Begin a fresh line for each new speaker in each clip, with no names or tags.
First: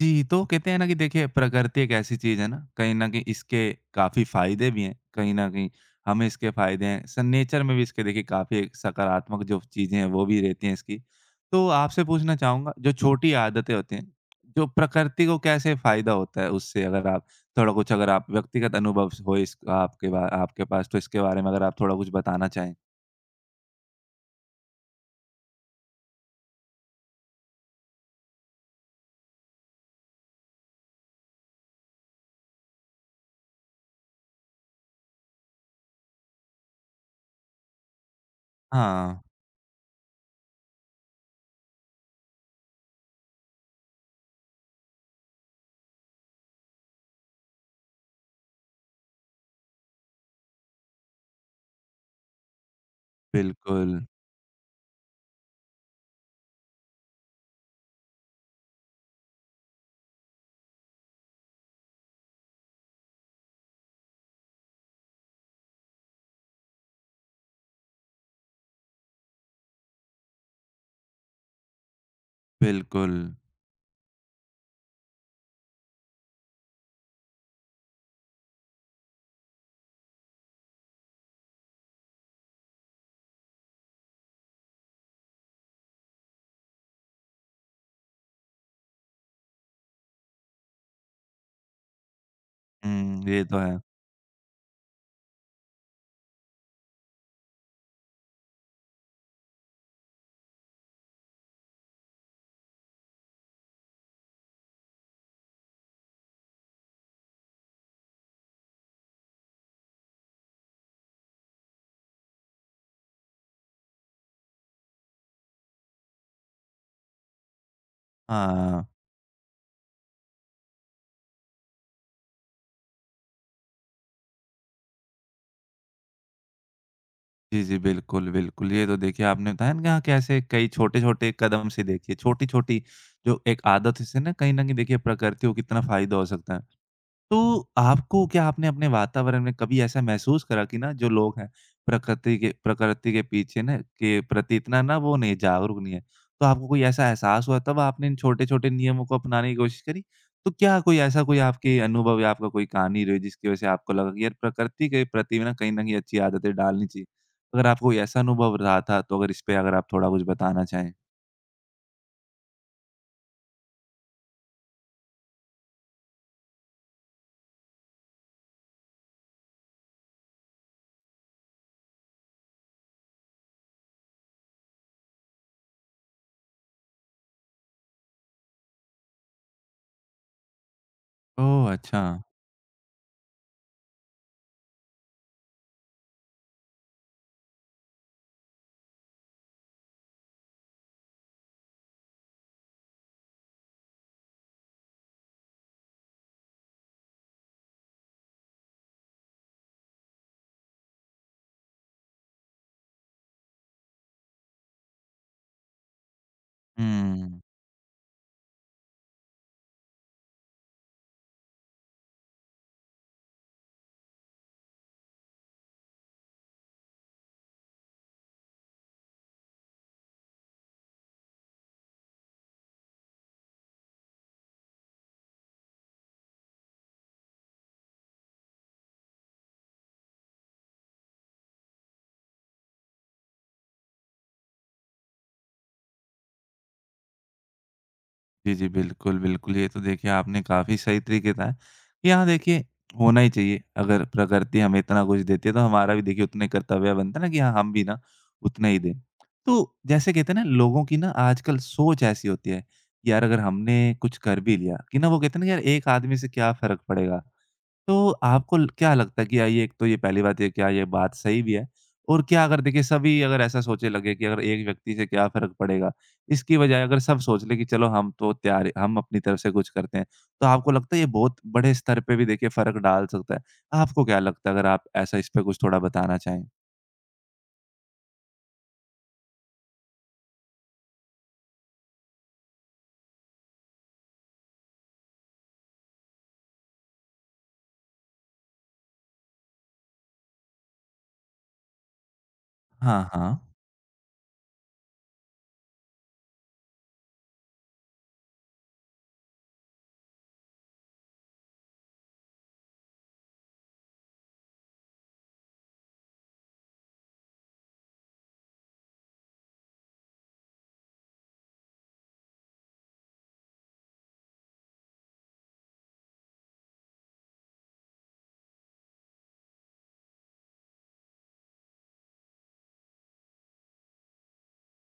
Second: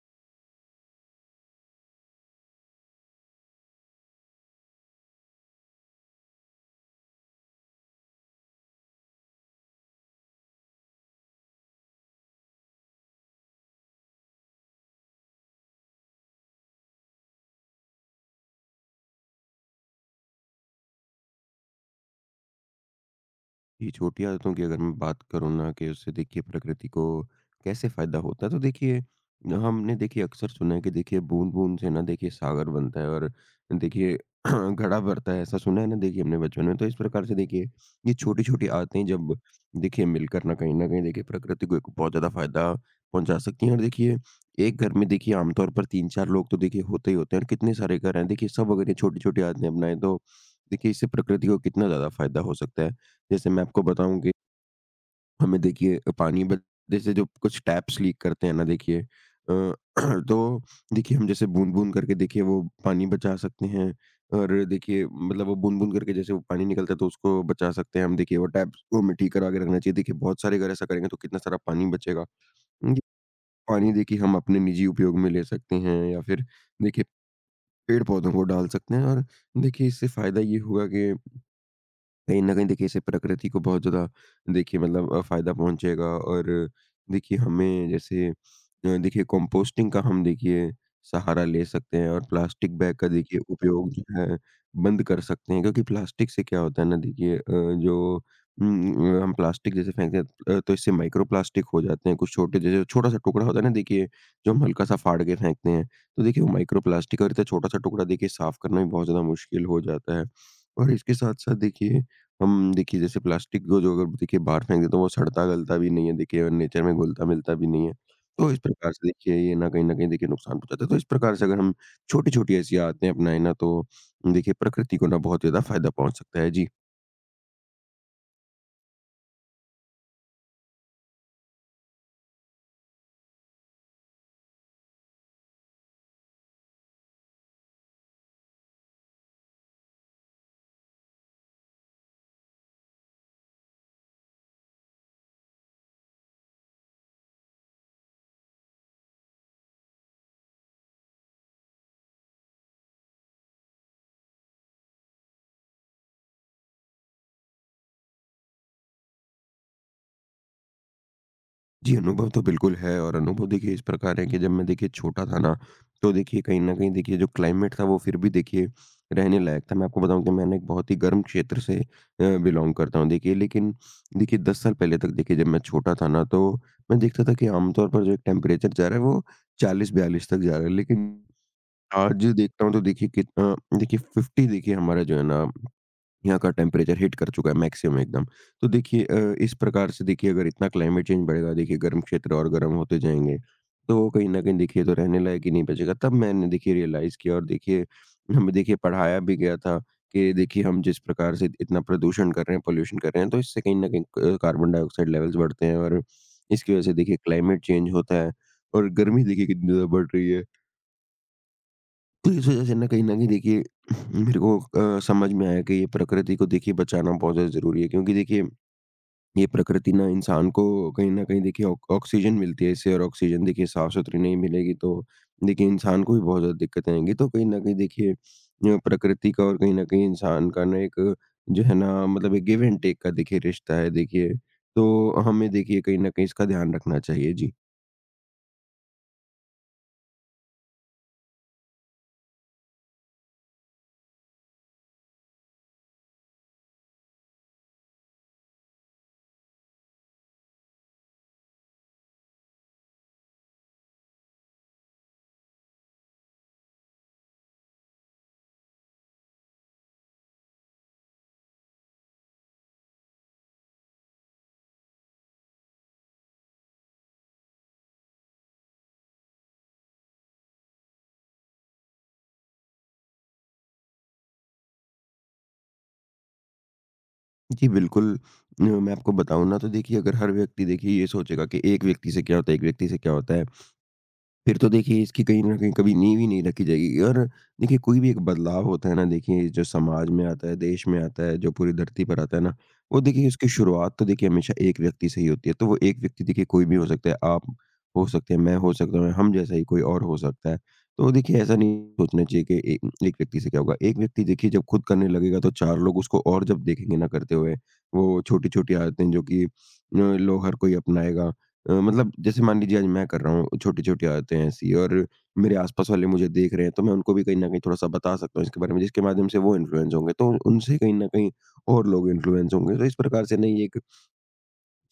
जी, तो कहते हैं ना कि देखिए प्रकृति एक ऐसी चीज़ है ना, कहीं न कहीं इसके काफ़ी फ़ायदे भी हैं, कहीं न कहीं हमें इसके फ़ायदे हैं। स नेचर में भी इसके देखिए काफ़ी सकारात्मक जो चीज़ें हैं वो भी रहती हैं इसकी। तो आपसे पूछना चाहूँगा जो छोटी आदतें होती हैं, जो प्रकृति को कैसे फ़ायदा होता है उससे? अगर आप व्यक्तिगत अनुभव स हो इस आपके पास, तो इसके बारे में अगर आप थोड़ा कुछ बताना चाहें?
ये छोटी आदतों की अगर मैं बात करूँ ना कि उससे देखिए प्रकृति को कैसे फ़ायदा होता है तो देखिए हमने देखिए अक्सर सुना है कि देखिए बूंद-बूंद से ना देखिए सागर बनता है और देखिए घड़ा भरता है, ऐसा सुना है ना देखिए हमने बचपन में। तो इस प्रकार से देखिए ये छोटी-छोटी आदतें
हाँ,
जब देखिए मिलकर ना कहीं न कहीं देखिए प्रकृति को एक बहुत ज़्यादा फ़ायदा पहुँचा सकती हैं, और देखिए एक घर में देखिए आमतौर पर 3-4 लोग तो देखिए होते ही होते हैं, और कितने सारे घर हैं। देखिए सब अगर ये छोटी-छोटी आदतें अपनाएँ तो देखिए इससे प्रकृति को कितना ज़्यादा फ़ायदा हो सकता है। जैसे मैं आपको
बिल्कुल,
बताऊँ कि हमें देखिए पानी बद जैसे जो कुछ टैप्स लीक करते हैं ना देखिए तो देखिए हम जैसे बूँद-बूँद करके देखिए वो पानी बचा सकते हैं, और देखिए मतलब वो बूँद-बूँद करके जैसे वो पानी निकलता है तो उसको बचा सकते हैं हम। देखिए वो टैप्स को हमें ठीक करा के रखना चाहिए। देखिए बहुत सारे अगर ऐसा करेंगे तो कितना सारा पानी बचेगा। उम,
बिल्कुल।
पानी देखिए हम अपने निजी उपयोग में ले सकते हैं, या फिर देखिए पेड़-पौधों को डाल सकते हैं, और देखिए इससे फ़ायदा ये होगा कि कहीं न कहीं देखिए इससे प्रकृति को बहुत ज़्यादा देखिए मतलब फ़ायदा पहुँचेगा। और देखिए हमें जैसे देखिए कंपोस्टिंग का हम देखिए सहारा ले सकते हैं, और प्लास्टिक बैग का
हुँ,
देखिए
ये तो है।
उपयोग जो है बंद कर सकते हैं, क्योंकि प्लास्टिक से क्या होता है ना देखिए जो हम प्लास्टिक जैसे फेंकते हैं तो इससे माइक्रो प्लास्टिक हो जाते हैं, कुछ छोटे, जैसे छोटा-सा टुकड़ा होता है ना देखिए जो हम हल्का-सा फाड़ के फेंकते हैं, तो देखिए वो माइक्रो प्लास्टिक और इतना छोटा-सा टुकड़ा देखिए साफ़ करना भी बहुत ज़्यादा मुश्किल हो जाता है। और इसके साथ-साथ देखिए हम देखिए जैसे प्लास्टिक को जो अगर देखिए बाहर फेंक दें तो वो सड़ता-गलता भी नहीं है देखिए, और नेचर में घुलता-मिलता भी नहीं है। तो इस
हाँ।
प्रकार से देखिए ये ना कहीं न कहीं देखिए नुकसान पहुँचाता है। तो इस प्रकार से अगर हम छोटी-छोटी ऐसी आदतें अपनाएँ ना तो देखिए प्रकृति को ना बहुत ज़्यादा फ़ायदा पहुँच सकता है। जी।
जी, जी। बिल्कुल, बिल्कुल। ये तो देखिए आपने बताया ना यहाँ कैसे कई छोटे-छोटे कदम से देखिए छोटी-छोटी जो एक आदत से ना कहीं न कहीं देखिए प्रकृति को कितना फ़ायदा हो सकता है। तो आपको क्या आपने अपने वातावरण में कभी ऐसा महसूस करा कि ना जो लोग हैं प्रकृति के पीछे ना, के प्रति इतना ना वो नहीं जागरूक नहीं है, तो आपको कोई ऐसा एहसास हुआ तब आपने इन छोटे छोटे नियमों को अपनाने की कोशिश करी? तो क्या कोई ऐसा कोई आपके अनुभव या आपका कोई कहानी रही जिसकी वजह से आपको लगा कि यार प्रकृति के प्रति ना कहीं अच्छी आदतें डालनी चाहिए? अगर आपको कोई ऐसा अनुभव रहा था, तो अगर इस पे अगर आप थोड़ा कुछ बताना चाहें?
जी, अनुभव तो बिल्कुल है, और अनुभव देखिए इस प्रकार है कि जब मैं देखिए छोटा था ना, तो देखिए कहीं न कहीं देखिए जो क्लाइमेट था वो फिर भी देखिए रहने लायक था। मैं आपको बताऊँ कि मैंने एक बहुत ही गर्म क्षेत्र से बिलॉन्ग करता हूँ देखिए। लेकिन देखिए 10 साल पहले तक देखिए जब मैं छोटा था ना तो मैं देखता था कि आमतौर पर जो एक टेम्परेचर जा रहा है वो 40-42 तक जा रहा है। लेकिन
ओह अच्छा।
आज जो देखता हूँ तो देखिए कितना देखिए 50 देखिए हमारा जो है ना यहाँ का टेम्परेचर हिट कर चुका है, मैक्सिमम एकदम। तो देखिए इस प्रकार से देखिए अगर इतना क्लाइमेट चेंज बढ़ेगा देखिए गर्म क्षेत्र और गर्म होते जाएँगे, तो कहीं न कहीं देखिए तो रहने लायक ही नहीं बचेगा। तब मैंने देखिए रियलाइज़ किया, और देखिए हमें देखिए पढ़ाया भी गया था कि देखिए हम जिस प्रकार से इतना प्रदूषण कर रहे हैं, पॉल्यूशन कर रहे हैं तो इससे कहीं न कहीं क कार्बन डाइऑक्साइड लेवल्स बढ़ते हैं, और इसकी वज़ह से देखिए
हम्म।
क्लाइमेट चेंज होता है और गर्मी देखिए कितनी ज़्यादा बढ़ रही है। तो इस वजह से ना कहीं न कहीं देखिए मेरे को समझ में आया कि ये प्रकृति को देखिए बचाना बहुत ज़्यादा ज़रूरी है, क्योंकि देखिए ये प्रकृति ना इंसान को कहीं न कहीं देखिए ऑक ऑक्सीजन मिलती है इससे, और ऑक्सीजन देखिए साफ़-सुथरी नहीं मिलेगी तो देखिए इंसान को भी बहुत ज़्यादा दिक्कतें आएँगी। तो कहीं न कहीं देखिए प्रकृति का, और कहीं न कहीं इंसान का ना एक जो है ना मतलब एक गिव एंड टेक का देखिए रिश्ता है देखिए। तो हमें देखिए कहीं न कहीं इसका ध्यान रखना चाहिए। जी।
जी, जी। बिल्कुल, बिल्कुल। ये तो देखिए आपने काफ़ी सही तरीके बताया कि हाँ, देखिए होना ही चाहिए। अगर प्रकृति हमें इतना कुछ देती है, तो हमारा भी देखिए उतना ही कर्तव्य बनता है ना कि हाँ, हम भी ना उतना ही दें। तो जैसे कहते हैं ना, लोगों की ना आजकल सोच ऐसी होती है, यार अगर हमने कुछ कर भी लिया कि ना, वो कहते हैं ना, यार एक आदमी से क्या फ़र्क पड़ेगा? तो आपको ल क्या लगता है कि आइए, एक तो ये पहली बात, ये क्या ये बात सही भी है? और क्या अगर देखिए सभी अगर ऐसा सोचने लगे कि अगर एक व्यक्ति से क्या फ़र्क पड़ेगा? इसकी बजाय अगर सब सोच लें कि चलो हम तो तैयार, हम अपनी तरफ से कुछ करते हैं, तो आपको लगता है ये बहुत बड़े स्तर पे भी देखिए फ़र्क डाल सकता है? आपको क्या लगता है, अगर आप ऐसा इस पे कुछ थोड़ा बताना चाहें?
जी, बिल्कुल। मैं आपको बताऊँ ना तो देखिए अगर हर व्यक्ति देखिए ये सोचेगा कि एक व्यक्ति से क्या होता है, एक व्यक्ति से क्या होता है। फिर तो देखिए इसकी कहीं न कहीं कभी नींव ही नहीं रखी जाएगी, और देखिए कोई भी एक बदलाव होता है ना देखिए जो समाज में आता है, देश में आता है, जो पूरी धरती पर आता है ना, वो
हाँ,
देखिए
हाँ।
उसकी शुरुआत तो देखिए हमेशा एक व्यक्ति से ही होती है। तो वो एक व्यक्ति देखिए कोई भी हो सकता है, आप हो सकते हैं, मैं हो सकता हूँ, हम जैसा ही कोई और हो सकता है। तो देखिए ऐसा नहीं सोचना चाहिए कि ए एक व्यक्ति से क्या होगा। एक व्यक्ति देखिए जब खुद करने लगेगा तो 4 लोग उसको और जब देखेंगे ना करते हुए, वो छोटी-छोटी आदतें जो कि लो हर कोई अपनाएगा। मतलब जैसे मान लीजिए आज मैं कर रहा हूँ, छोटी-छोटी आदतें हैं ऐसी, और मेरे आस-पास वाले मुझे देख रहे हैं, तो मैं उनको भी कहीं न कहीं थोड़ा-सा बता सकता हूँ इसके बारे में, जिसके माध्यम से वो इन्फ्लुएंस होंगे। तो उनसे कहीं न कहीं और लोग इन्फ्लुएंस होंगे। तो इस प्रकार से नहीं एक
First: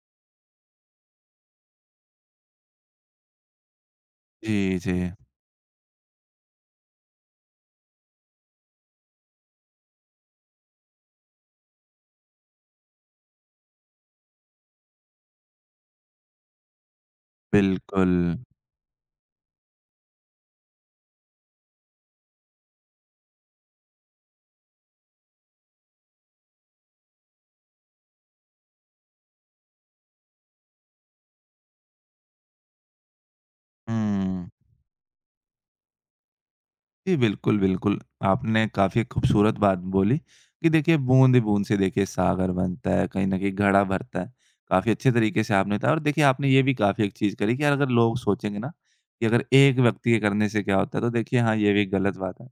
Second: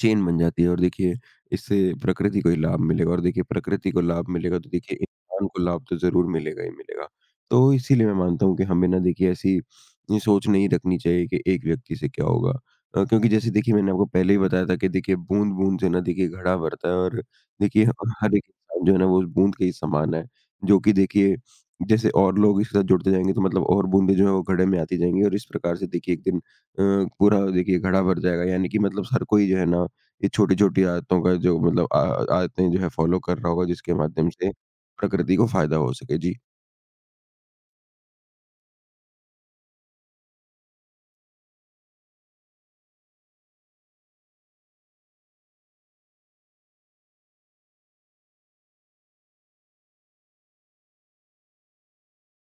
चेन बन जाती है, और देखिए इससे प्रकृति को ही लाभ मिलेगा, और देखिए प्रकृति को लाभ मिलेगा तो
जी, जी।
देखिए इंसान को लाभ तो ज़रूर मिलेगा ही मिलेगा। तो इसीलिए मैं मानता हूँ कि हमें ना देखिए ऐसी ये सोच नहीं रखनी चाहिए कि एक व्यक्ति से क्या होगा। क्योंकि जैसे देखिए मैंने आपको पहले ही बताया था कि देखिए बूँद-बूँद से ना देखिए घड़ा भरता है, और देखिए ह
बिल्कुल।
हर एक इंसान जो है ना वो उस बूँद के ही समान है। जो कि देखिए जैसे और लोग इसके साथ जुड़ते जाएँगे तो मतलब और बूँदें जो है वो घड़े में आती जाएँगी, और इस प्रकार से देखिए एक दिन पूरा देखिए घड़ा भर जाएगा, यानी कि मतलब हर कोई जो है ना ये छोटी-छोटी आदतों का जो मतलब आ आदतें जो है फॉलो कर रहा होगा, जिसके माध्यम
हुँ।
से प्रकृति को फ़ायदा हो सके? जी।
जी, बिल्कुल, बिल्कुल। आपने काफ़ी खूबसूरत बात बोली कि देखिए बूँद-बूँद से देखिए सागर बनता है, कहीं न कहीं घड़ा भरता है। काफ़ी अच्छे तरीके से आपने बताया, और देखिए आपने ये भी काफ़ी एक चीज़ करी कि यार अगर लोग सोचेंगे ना कि अगर एक व्यक्ति के करने से क्या होता है, तो देखिए हाँ, ये भी गलत बात है।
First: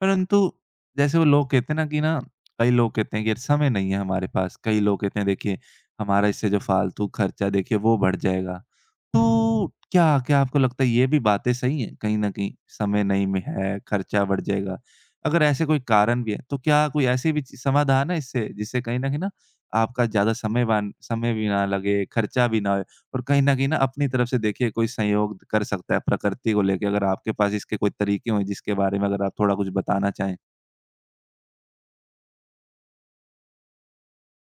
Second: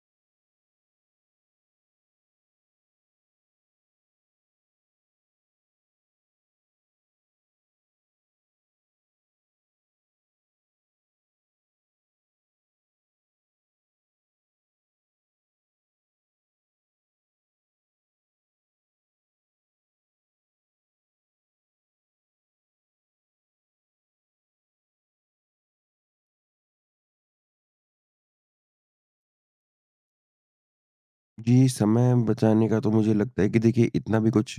परंतु जैसे वो लोग कहते हैं ना कि ना, कई लोग कहते हैं कि यार समय नहीं है हमारे पास। कई लोग कहते हैं देखिए हमारा इससे जो फ़ालतू खर्चा देखिए वो बढ़ जाएगा। तो क्या क्या आपको लगता है ये भी बातें सही हैं कहीं न कहीं? समय नहीं में है, खर्चा बढ़ जाएगा। अगर ऐसे कोई कारण भी है, तो क्या कोई ऐसी भी ची समाधान है इससे, जिससे कहीं न कहीं ना आपका ज़्यादा समय वान समय भी ना लगे, खर्चा भी ना होए, और कहीं न कहीं ना अपनी तरफ से देखिए कोई सहयोग कर सकता है प्रकृति को लेके? अगर आपके पास इसके कोई तरीके हों जिसके बारे में अगर आप थोड़ा कुछ बताना चाहें?
जी, समय बचाने का तो मुझे लगता है कि देखिए इतना भी कुछ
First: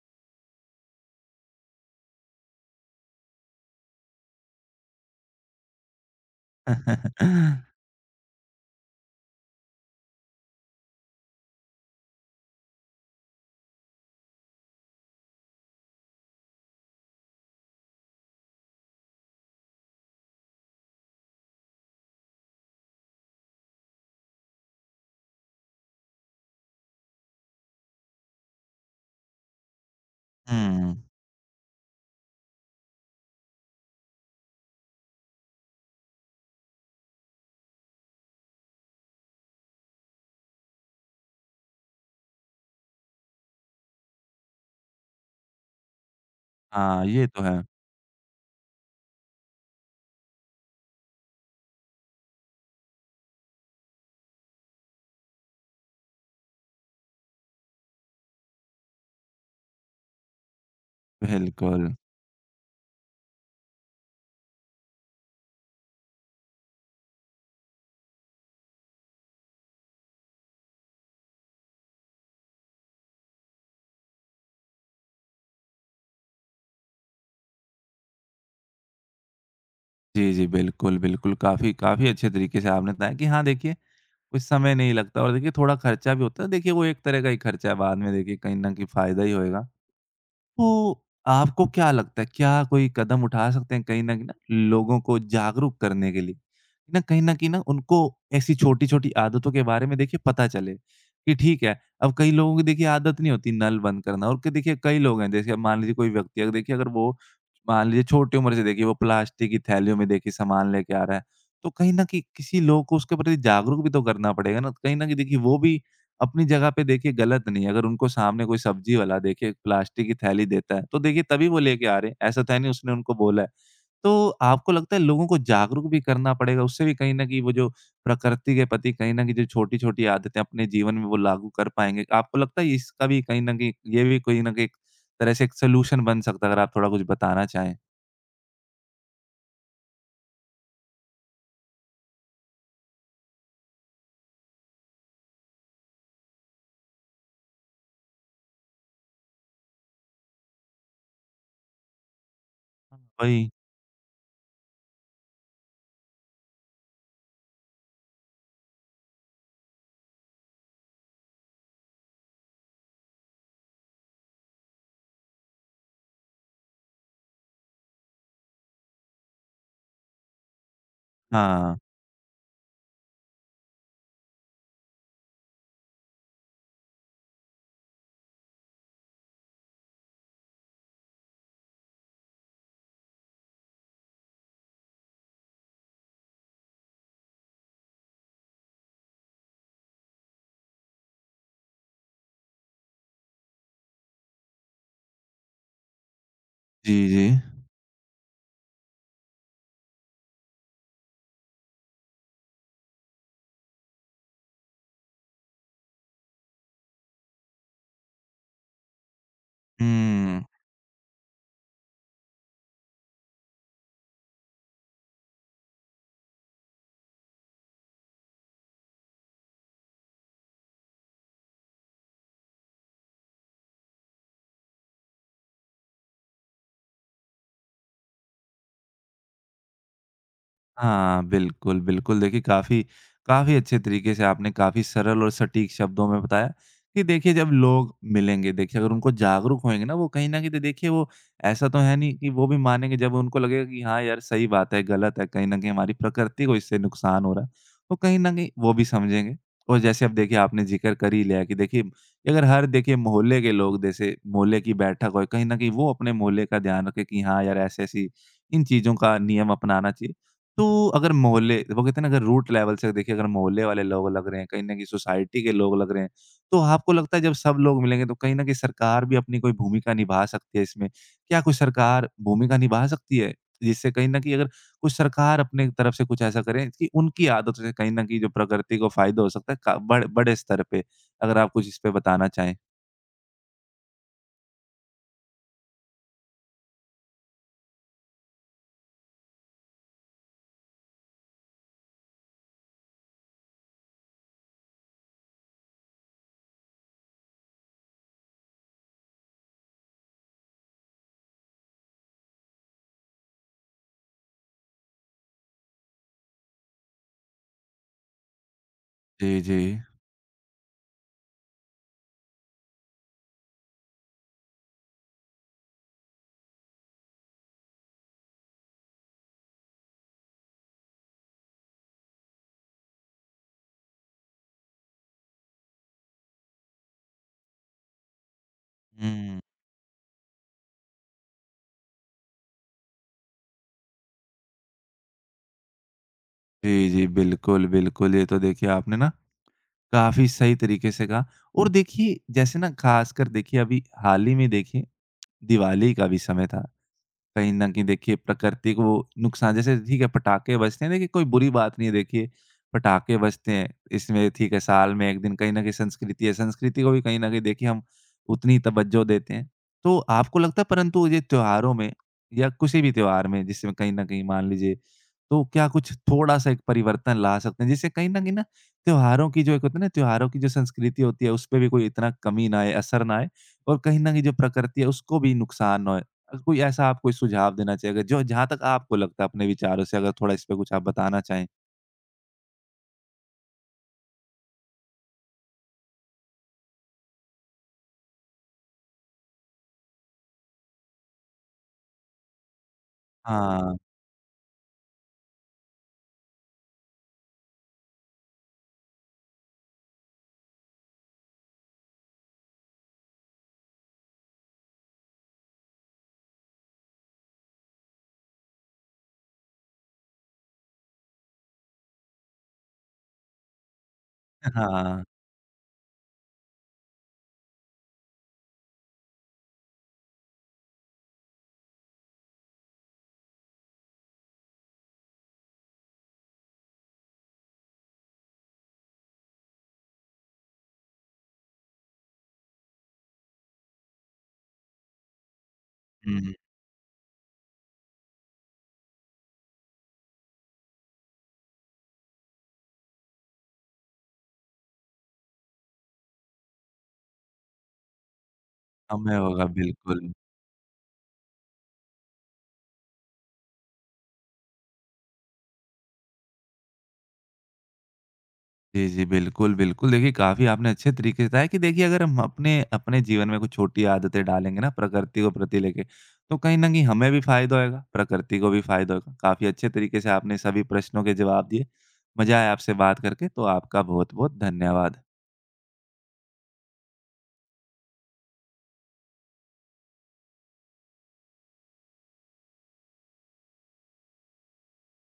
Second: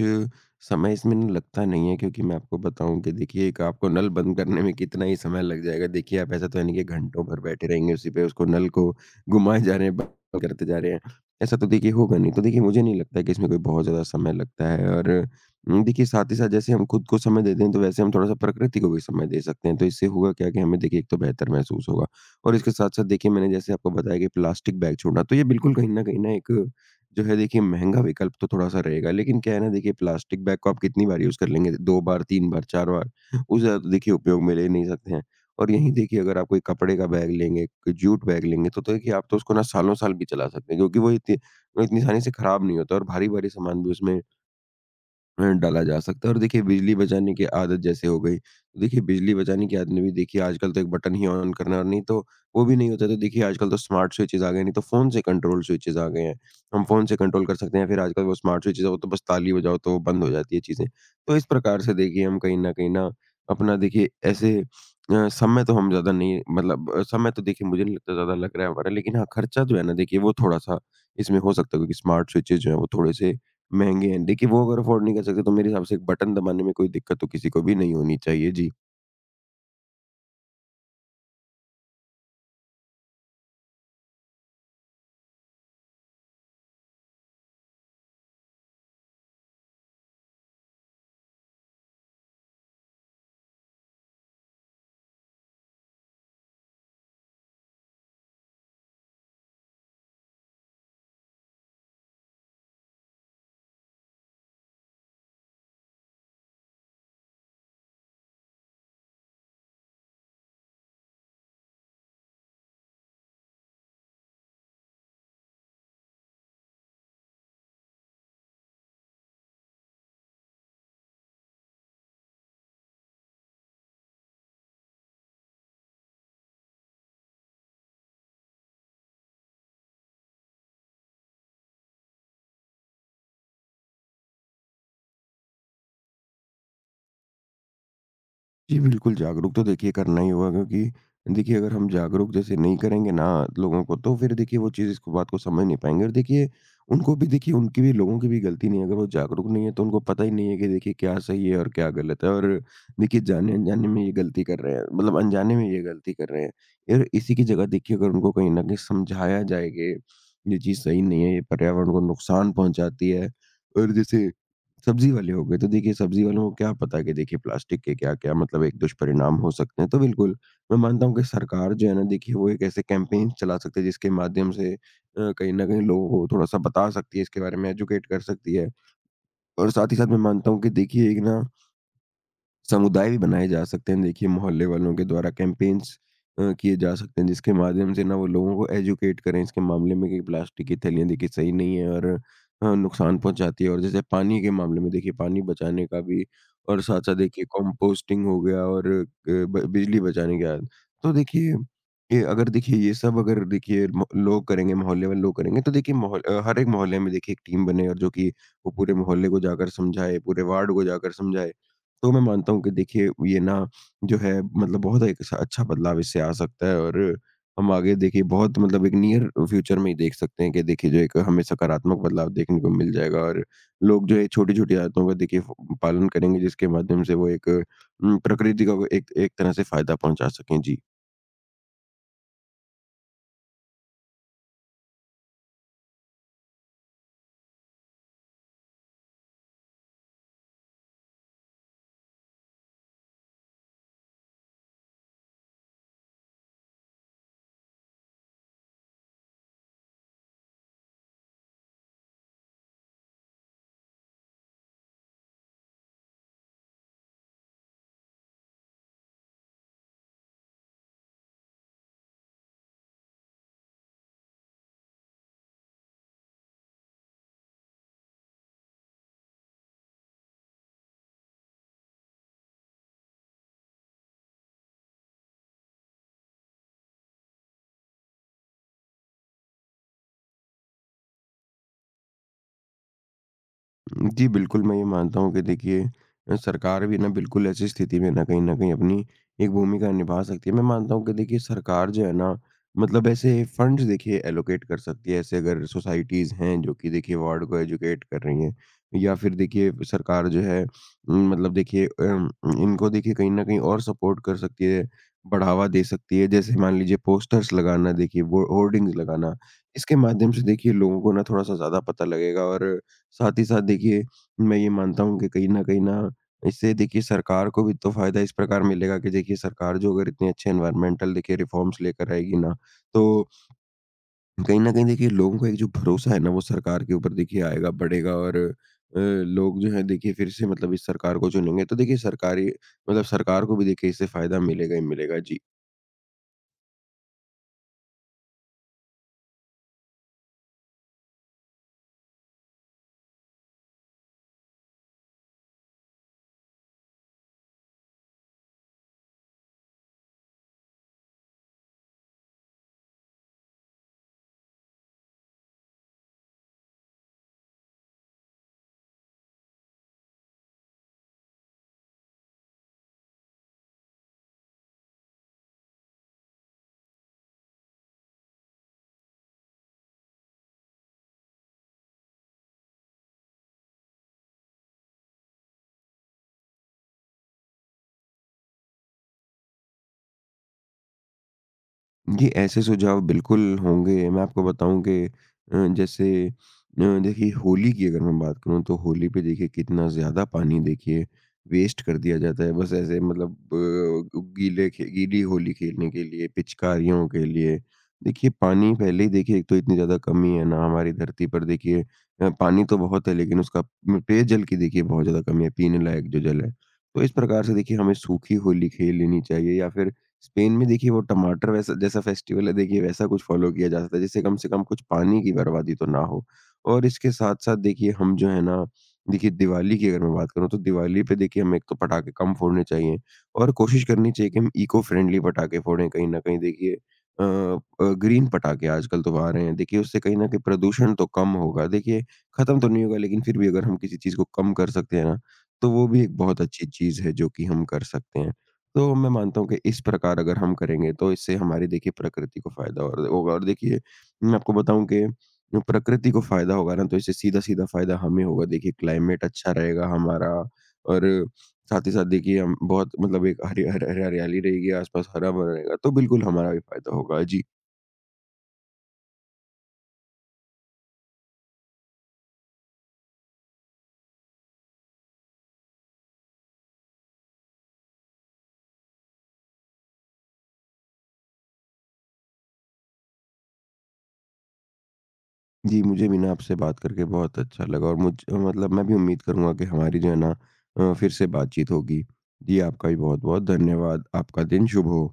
समय इसमें ना लगता नहीं है, क्योंकि मैं आपको बताऊँ कि देखिए एक आपको नल बंद करने में कितना ही समय लग जाएगा। देखिए आप ऐसा तो है नहीं कि घंटों भर बैठे रहेंगे उसी पे, उसको नल को घुमाए जा रहे हैं, बंद करते जा रहे हैं। ऐसा तो देखिए होगा नहीं। तो देखिए मुझे नहीं लगता है कि इसमें कोई बहुत ज़्यादा समय लगता है, और देखिए साथ ही साथ जैसे हम खुद को समय देते हैं तो वैसे हम थोड़ा-सा प्रकृति को भी समय दे सकते हैं। तो इससे होगा क्या कि हमें देखिए एक तो बेहतर महसूस होगा, और इसके साथ-साथ देखिए मैंने जैसे आपको बताया कि प्लास्टिक बैग छोड़ना, तो ये बिल्कुल कहीं न कहीं ना एक जो है देखिए महँगा विकल्प तो थोड़ा-सा रहेगा, लेकिन क्या है ना देखिए प्लास्टिक बैग को आप
हुँ।
कितनी बार यूज़ कर लेंगे? 2 बार, 3 बार, 4 बार, उससे ज़्यादा तो देखिए उपयोग में ले नहीं सकते हैं। और यहीं देखिए अगर आप कोई कपड़े का बैग लेंगे, कोई जूट बैग लेंगे, तो देखिए आप तो उसको ना सालों-साल भी चला सकते हैं, क्योंकि वो इतनी आसानी से खराब नहीं होता, और भारी-भारी सामान भी उसमें डाला जा सकता है। और देखिए बिजली
हाँ, ये
बचाने
तो
की
है।
आदत जैसे हो गई, तो देखिए बिजली बचाने की आदत में भी देखिए आजकल तो एक बटन ही ऑन करना है, और नहीं तो वो भी नहीं होता तो देखिए आजकल तो स्मार्ट स्विचेज़ आ गए, नहीं तो फ़ोन से कंट्रोल स्विचेज़ आ गए हैं। हम फ़ोन से कंट्रोल कर सकते हैं, फिर आजकल वो स्मार्ट स्विचेज़ वो तो बस ताली बजाओ तो वो बंद हो जाती है चीज़ें। तो इस प्रकार
बिल्कुल।
से देखिए हम कहीं न कहीं ना अपना देखिए ऐसे समय तो हम ज़्यादा नहीं, मतलब समय तो देखिए मुझे नहीं लगता ज़्यादा लग रहा है हमारा, लेकिन हाँ, खर्चा जो है ना देखिए वो थोड़ा-सा इसमें हो सकता है, क्योंकि स्मार्ट स्विचेज़ जो हैं वो थोड़े-से महँगे हैं। देखिए वो अगर अफ़ोर्ड नहीं कर सकते तो मेरे हिसाब से एक बटन दबाने में कोई दिक्कत तो किसी को भी नहीं होनी चाहिए। जी।
जी, जी, बिल्कुल, बिल्कुल। काफ़ी काफ़ी अच्छे तरीके से आपने बताया कि हाँ, देखिए कुछ समय नहीं लगता, और देखिए थोड़ा खर्चा भी होता है। देखिए वो एक तरह का ही खर्चा है, बाद में देखिए कहीं न कहीं फ़ायदा ही होएगा। तो आपको क्या लगता है, क्या कोई कदम उठा सकते हैं कहीं न कहीं ना लोगों को जागरूक करने के लिए? ना कहीं न कहीं ना उनको ऐसी छोटी-छोटी आदतों के बारे में देखिए पता चले कि ठीक है, अब कई लोगों की देखिए आदत नहीं होती नल बंद करना, और क देखिए कई लोग हैं जैसे, अब मान लीजिए कोई व्यक्ति अगर देखिए, अगर वो मान लीजिए छोटी उम्र से देखिए वो प्लास्टिक की थैलियों में देखिए सामान लेके आ रहा है, तो कहीं न कहीं किसी लोग को उसके प्रति जागरूक भी तो करना पड़ेगा ना, कहीं न कहीं देखिए वो भी अपनी जगह पे देखिए गलत नहीं है। अगर उनको सामने कोई सब्जी वाला देखिए प्लास्टिक की थैली देता है, तो देखिए तभी वो लेके आ रहे हैं। ऐसा तो है नहीं उसने उनको बोला है। तो आपको लगता है लोगों को जागरूक भी करना पड़ेगा, उससे भी कहीं न कहीं वो जो प्रकृति के प्रति कहीं न कहीं जो छोटी-छोटी आदतें अपने जीवन में वो लागू कर पाएँगे। आपको लगता है इसका भी कहीं न कहीं ये भी कहीं न कहीं एक तरह से एक सॉल्यूशन बन सकता है? अगर आप थोड़ा कुछ बताना चाहें?
जी, बिल्कुल जागरूक तो देखिए करना ही होगा, क्योंकि देखिए अगर हम जागरूक जैसे नहीं करेंगे ना लोगों को तो फिर देखिए वो चीज़ इसको बात को समझ नहीं पाएँगे, और देखिए उनको भी, देखिए उनकी भी, लोगों की भी गलती नहीं है। अगर वो जागरूक नहीं है तो उनको पता ही नहीं है कि देखिए क्या सही है और क्या गलत है, और देखिए
वही।
जाने-अनजाने में ये गलती कर रहे हैं, मतलब अनजाने में ये गलती कर रहे हैं। और इसी की जगह देखिए अगर उनको कहीं न कहीं समझाया जाए कि ये चीज़ सही नहीं है, ये पर्यावरण को नुकसान पहुँचाती है, और जैसे सब्ज़ी वाले हो गए, तो देखिए सब्ज़ी वालों को क्या पता कि देखिए प्लास्टिक के क्या-क्या मतलब एक दुष्परिणाम हो सकते हैं। तो बिल्कुल, मैं मानता हूँ कि सरकार
हाँ।
जो है ना देखिए वो एक ऐसे कैम्पेन्स चला सकती है जिसके माध्यम से कहीं न कहीं लोगों को थोड़ा-सा बता सकती है, इसके बारे में एजुकेट कर सकती है। और साथ ही साथ मैं मानता हूँ कि देखिए एक ना समुदाय भी बनाए जा सकते हैं देखिए मोहल्ले वालों के द्वारा कैंपेन्स किए जा सकते हैं जिसके माध्यम से ना वो लोगों को एजुकेट करें इसके मामले में कि प्लास्टिक की थैलियाँ देखिए सही नहीं है और नुकसान पहुंचाती है। और जैसे पानी के मामले में देखिए पानी बचाने का भी और
जी,
साथ साथ
जी।
देखिए कंपोस्टिंग हो गया और बिजली बचाने का। तो देखिए ये अगर देखिए ये सब अगर देखिए मो- लोग करेंगे मोहल्ले वाले लोग करेंगे तो देखिए हर एक मोहल्ले में देखिए एक टीम बने और जो कि वो पूरे मोहल्ले को जाकर समझाए
हुँ।
पूरे वार्ड को जाकर समझाए। तो मैं मानता हूँ कि देखिए ये ना जो है मतलब बहुत एक अच्छा अच्छा बदलाव इससे आ सकता है। और हम आगे देखिए बहुत मतलब एक नियर फ्यूचर में ही देख सकते हैं कि देखिए जो एक हमें सकारात्मक बदलाव देखने को मिल जाएगा। और लोग जो है छोटी छोटी आदतों का देखिए पालन करेंगे जिसके माध्यम से वो एक प्रकृति का वो एक एक तरह से फायदा पहुंचा सकें। जी।
हाँ, बिल्कुल, बिल्कुल। देखिए काफ़ी काफ़ी अच्छे तरीके से आपने काफ़ी सरल और सटीक शब्दों में बताया कि देखिए जब लोग मिलेंगे देखिए, अगर उनको जागरूक होएँगे ना, वो कहीं न कहीं तो देखिए वो, ऐसा तो है नहीं कि वो भी मानेंगे जब उनको लगेगा कि हाँ यार, सही बात है, गलत है, कहीं न कहीं हमारी प्रकृति को इससे नुकसान हो रहा है। तो कहीं न कहीं वो भी समझेंगे। और जैसे अब देखिए आपने ज़िक्र कर ही लिया कि देखिए अगर हर देखिए मोहल्ले के लोग, जैसे मोहल्ले की बैठक होए, कहीं न कहीं वो अपने मोहल्ले का ध्यान रखें कि हाँ यार, ऐसी-ऐसी इन चीज़ों का नियम अपनाना चाहिए। तो अगर मोहल्ले, वो कहते हैं ना, अगर रूट लेवल से देखिए, अगर मोहल्ले वाले लोग लग रहे हैं, कहीं न कहीं सोसाइटी के लोग लग रहे हैं, तो आपको लगता है जब सब लोग मिलेंगे तो कहीं न कहीं सरकार भी अपनी कोई भूमिका निभा सकती है इसमें? क्या कोई सरकार भूमिका निभा सकती है? जिससे कहीं न कहीं, अगर कुछ सरकार अपने तरफ से कुछ ऐसा करे कि उनकी आदतों से कहीं न कहीं जो प्रकृति को फ़ायदा हो सकता है का बड़े स्तर पे, अगर आप कुछ इस पे बताना चाहें?
जी, बिल्कुल, मैं ये मानता हूँ कि देखिए सरकार भी ना बिल्कुल ऐसी स्थिति में ना कहीं न कहीं अपनी एक भूमिका निभा सकती है। मैं मानता हूँ कि देखिए सरकार जो है ना मतलब ऐसे फंड्स देखिए एलोकेट कर सकती है। ऐसे अगर सोसाइटीज़ हैं जो कि देखिए वार्ड को एजुकेट कर रही हैं या फिर देखिए सरकार जो है अम, मतलब देखिए अम, इनको देखिए कहीं न कहीं और सपोर्ट कर सकती है, बढ़ावा दे सकती है। जैसे मान लीजिए पोस्टर्स लगाना देखिए वो होर्डिंग्स लगाना।
जी, जी।
इसके माध्यम से देखिए लोगों को ना थोड़ा-सा ज़्यादा पता लगेगा। और साथ ही साथ देखिए मैं ये मानता हूँ कि कहीं न कहीं ना इससे देखिए सरकार को भी तो फ़ायदा इस प्रकार मिलेगा कि देखिए सरकार जो अगर इतने अच्छे एनवायरमेंटल देखिए रिफ़ॉर्म्स लेकर आएगी ना, तो कहीं न कहीं देखिए लोगों का एक जो भरोसा है ना वो सरकार के ऊपर देखिए आएगा, बढ़ेगा। और
हुँ।
लोग जो है देखिए फिर से मतलब इस सरकार को चुनेंगे। तो देखिए सरकारी मतलब सरकार को भी देखिए इससे फ़ायदा मिलेगा ही मिलेगा। जी।
जी, जी, बिल्कुल, बिल्कुल। ये तो देखिए आपने ना काफ़ी सही तरीके से कहा। और देखिए जैसे ना, ख़ासकर देखिए अभी हाल ही में देखिए दिवाली का भी समय था। कहीं न कहीं देखिए प्रकृति को नुकसान, जैसे ठीक है पटाखे बजते हैं, देखिए कोई बुरी बात नहीं है देखिए, पटाखे बजते हैं, इसमें ठीक है साल में एक दिन, कहीं न कहीं संस्कृति है, संस्कृति को भी कहीं न कहीं देखिए हम उतनी तवज्जो देते हैं। तो आपको लगता है परंतु ये त्योहारों में या किसी भी त्योहार में जिसमें कहीं न कहीं मान लीजिए, तो क्या कुछ थोड़ा-सा एक परिवर्तन ला सकते हैं, जिससे कहीं न कहीं ना त्योहारों की जो एक होता है ना, त्योहारों की जो संस्कृति होती है उसपे भी कोई इतना कमी ना आए, असर ना आए, और कहीं न कहीं जो प्रकृति है उसको भी नुकसान ना हो? कोई ऐसा आप कोई सुझाव देना चाहिए, अगर जो जहाँ तक आपको लगता है अपने विचारों से, अगर थोड़ा इस पे कुछ आप बताना चाहें?
जी, ऐसे सुझाव बिल्कुल होंगे। मैं आपको बताऊँ कि जैसे देखिए होली की अगर मैं बात करूँ तो होली पे देखिए कितना ज़्यादा पानी देखिए वेस्ट कर दिया जाता है। बस ऐसे मतलब
हाँ,
गीले खे गीली होली खेलने के लिए, पिचकारियों के लिए। देखिए पानी पहले ही देखिए एक तो इतनी ज़्यादा कमी है ना हमारी धरती पर देखिए पानी तो बहुत है लेकिन उसका पेयजल की देखिए बहुत ज़्यादा कमी है, पीने लायक जो जल है। तो इस प्रकार से देखिए हमें सूखी होली खेल लेनी चाहिए या फिर स्पेन में देखिए वो टमाटर वैसा जैसा फेस्टिवल है देखिए वैसा कुछ फ़ॉलो किया जा सकता है, जिससे कम से कम कुछ
हाँ।
पानी की बर्बादी तो ना हो। और इसके साथ-साथ देखिए हम जो है ना, देखिए दिवाली की अगर मैं बात करूँ तो दिवाली पे देखिए हमें एक तो पटाखे कम फोड़ने चाहिए और कोशिश करनी चाहिए कि हम इको फ्रेंडली पटाखे फोड़ें। कहीं न कहीं देखिए अ अ, ग्रीन पटाखे आजकल तो आ रहे हैं। देखिए उससे कहीं न कहीं प्रदूषण तो कम होगा। देखिए ख़त्म तो नहीं होगा लेकिन फिर भी अगर हम किसी चीज़ को कम कर सकते हैं ना, तो वो भी एक
हुँ,
बहुत अच्छी चीज़ है जो कि हम कर सकते हैं। तो मैं मानता हूँ कि इस प्रकार अगर हम करेंगे तो इससे हमारी देखिए प्रकृति को फायदा और होगा। और देखिए मैं आपको बताऊं कि जो प्रकृति को फायदा होगा ना तो इससे सीधा सीधा फायदा हमें होगा। देखिए
हमें
क्लाइमेट
होगा
अच्छा रहेगा
बिल्कुल।
हमारा और साथ ही साथ देखिए हम बहुत मतलब एक हरियाली रहेगी आसपास हरा भरा रहेगा तो बिल्कुल हमारा भी फायदा होगा। जी।
जी, जी, बिल्कुल, बिल्कुल। देखिए काफ़ी आपने अच्छे तरीके से बताया कि देखिए अगर हम अपने अपने जीवन में कुछ छोटी आदतें डालेंगे ना प्रकृति को प्रति लेके, तो कहीं न कहीं हमें भी फ़ायदा होएगा, प्रकृति को भी फ़ायदा होगा। काफ़ी अच्छे तरीके से आपने सभी प्रश्नों के जवाब दिए। मज़ा आया आपसे बात करके, तो आपका बहुत-बहुत धन्यवाद।
जी मुझे भी ना आपसे बात करके बहुत अच्छा लगा। और मुझ मतलब मैं भी उम्मीद करूंगा कि हमारी जो है ना फिर से बातचीत होगी। जी आपका भी बहुत बहुत धन्यवाद। आपका दिन शुभ हो।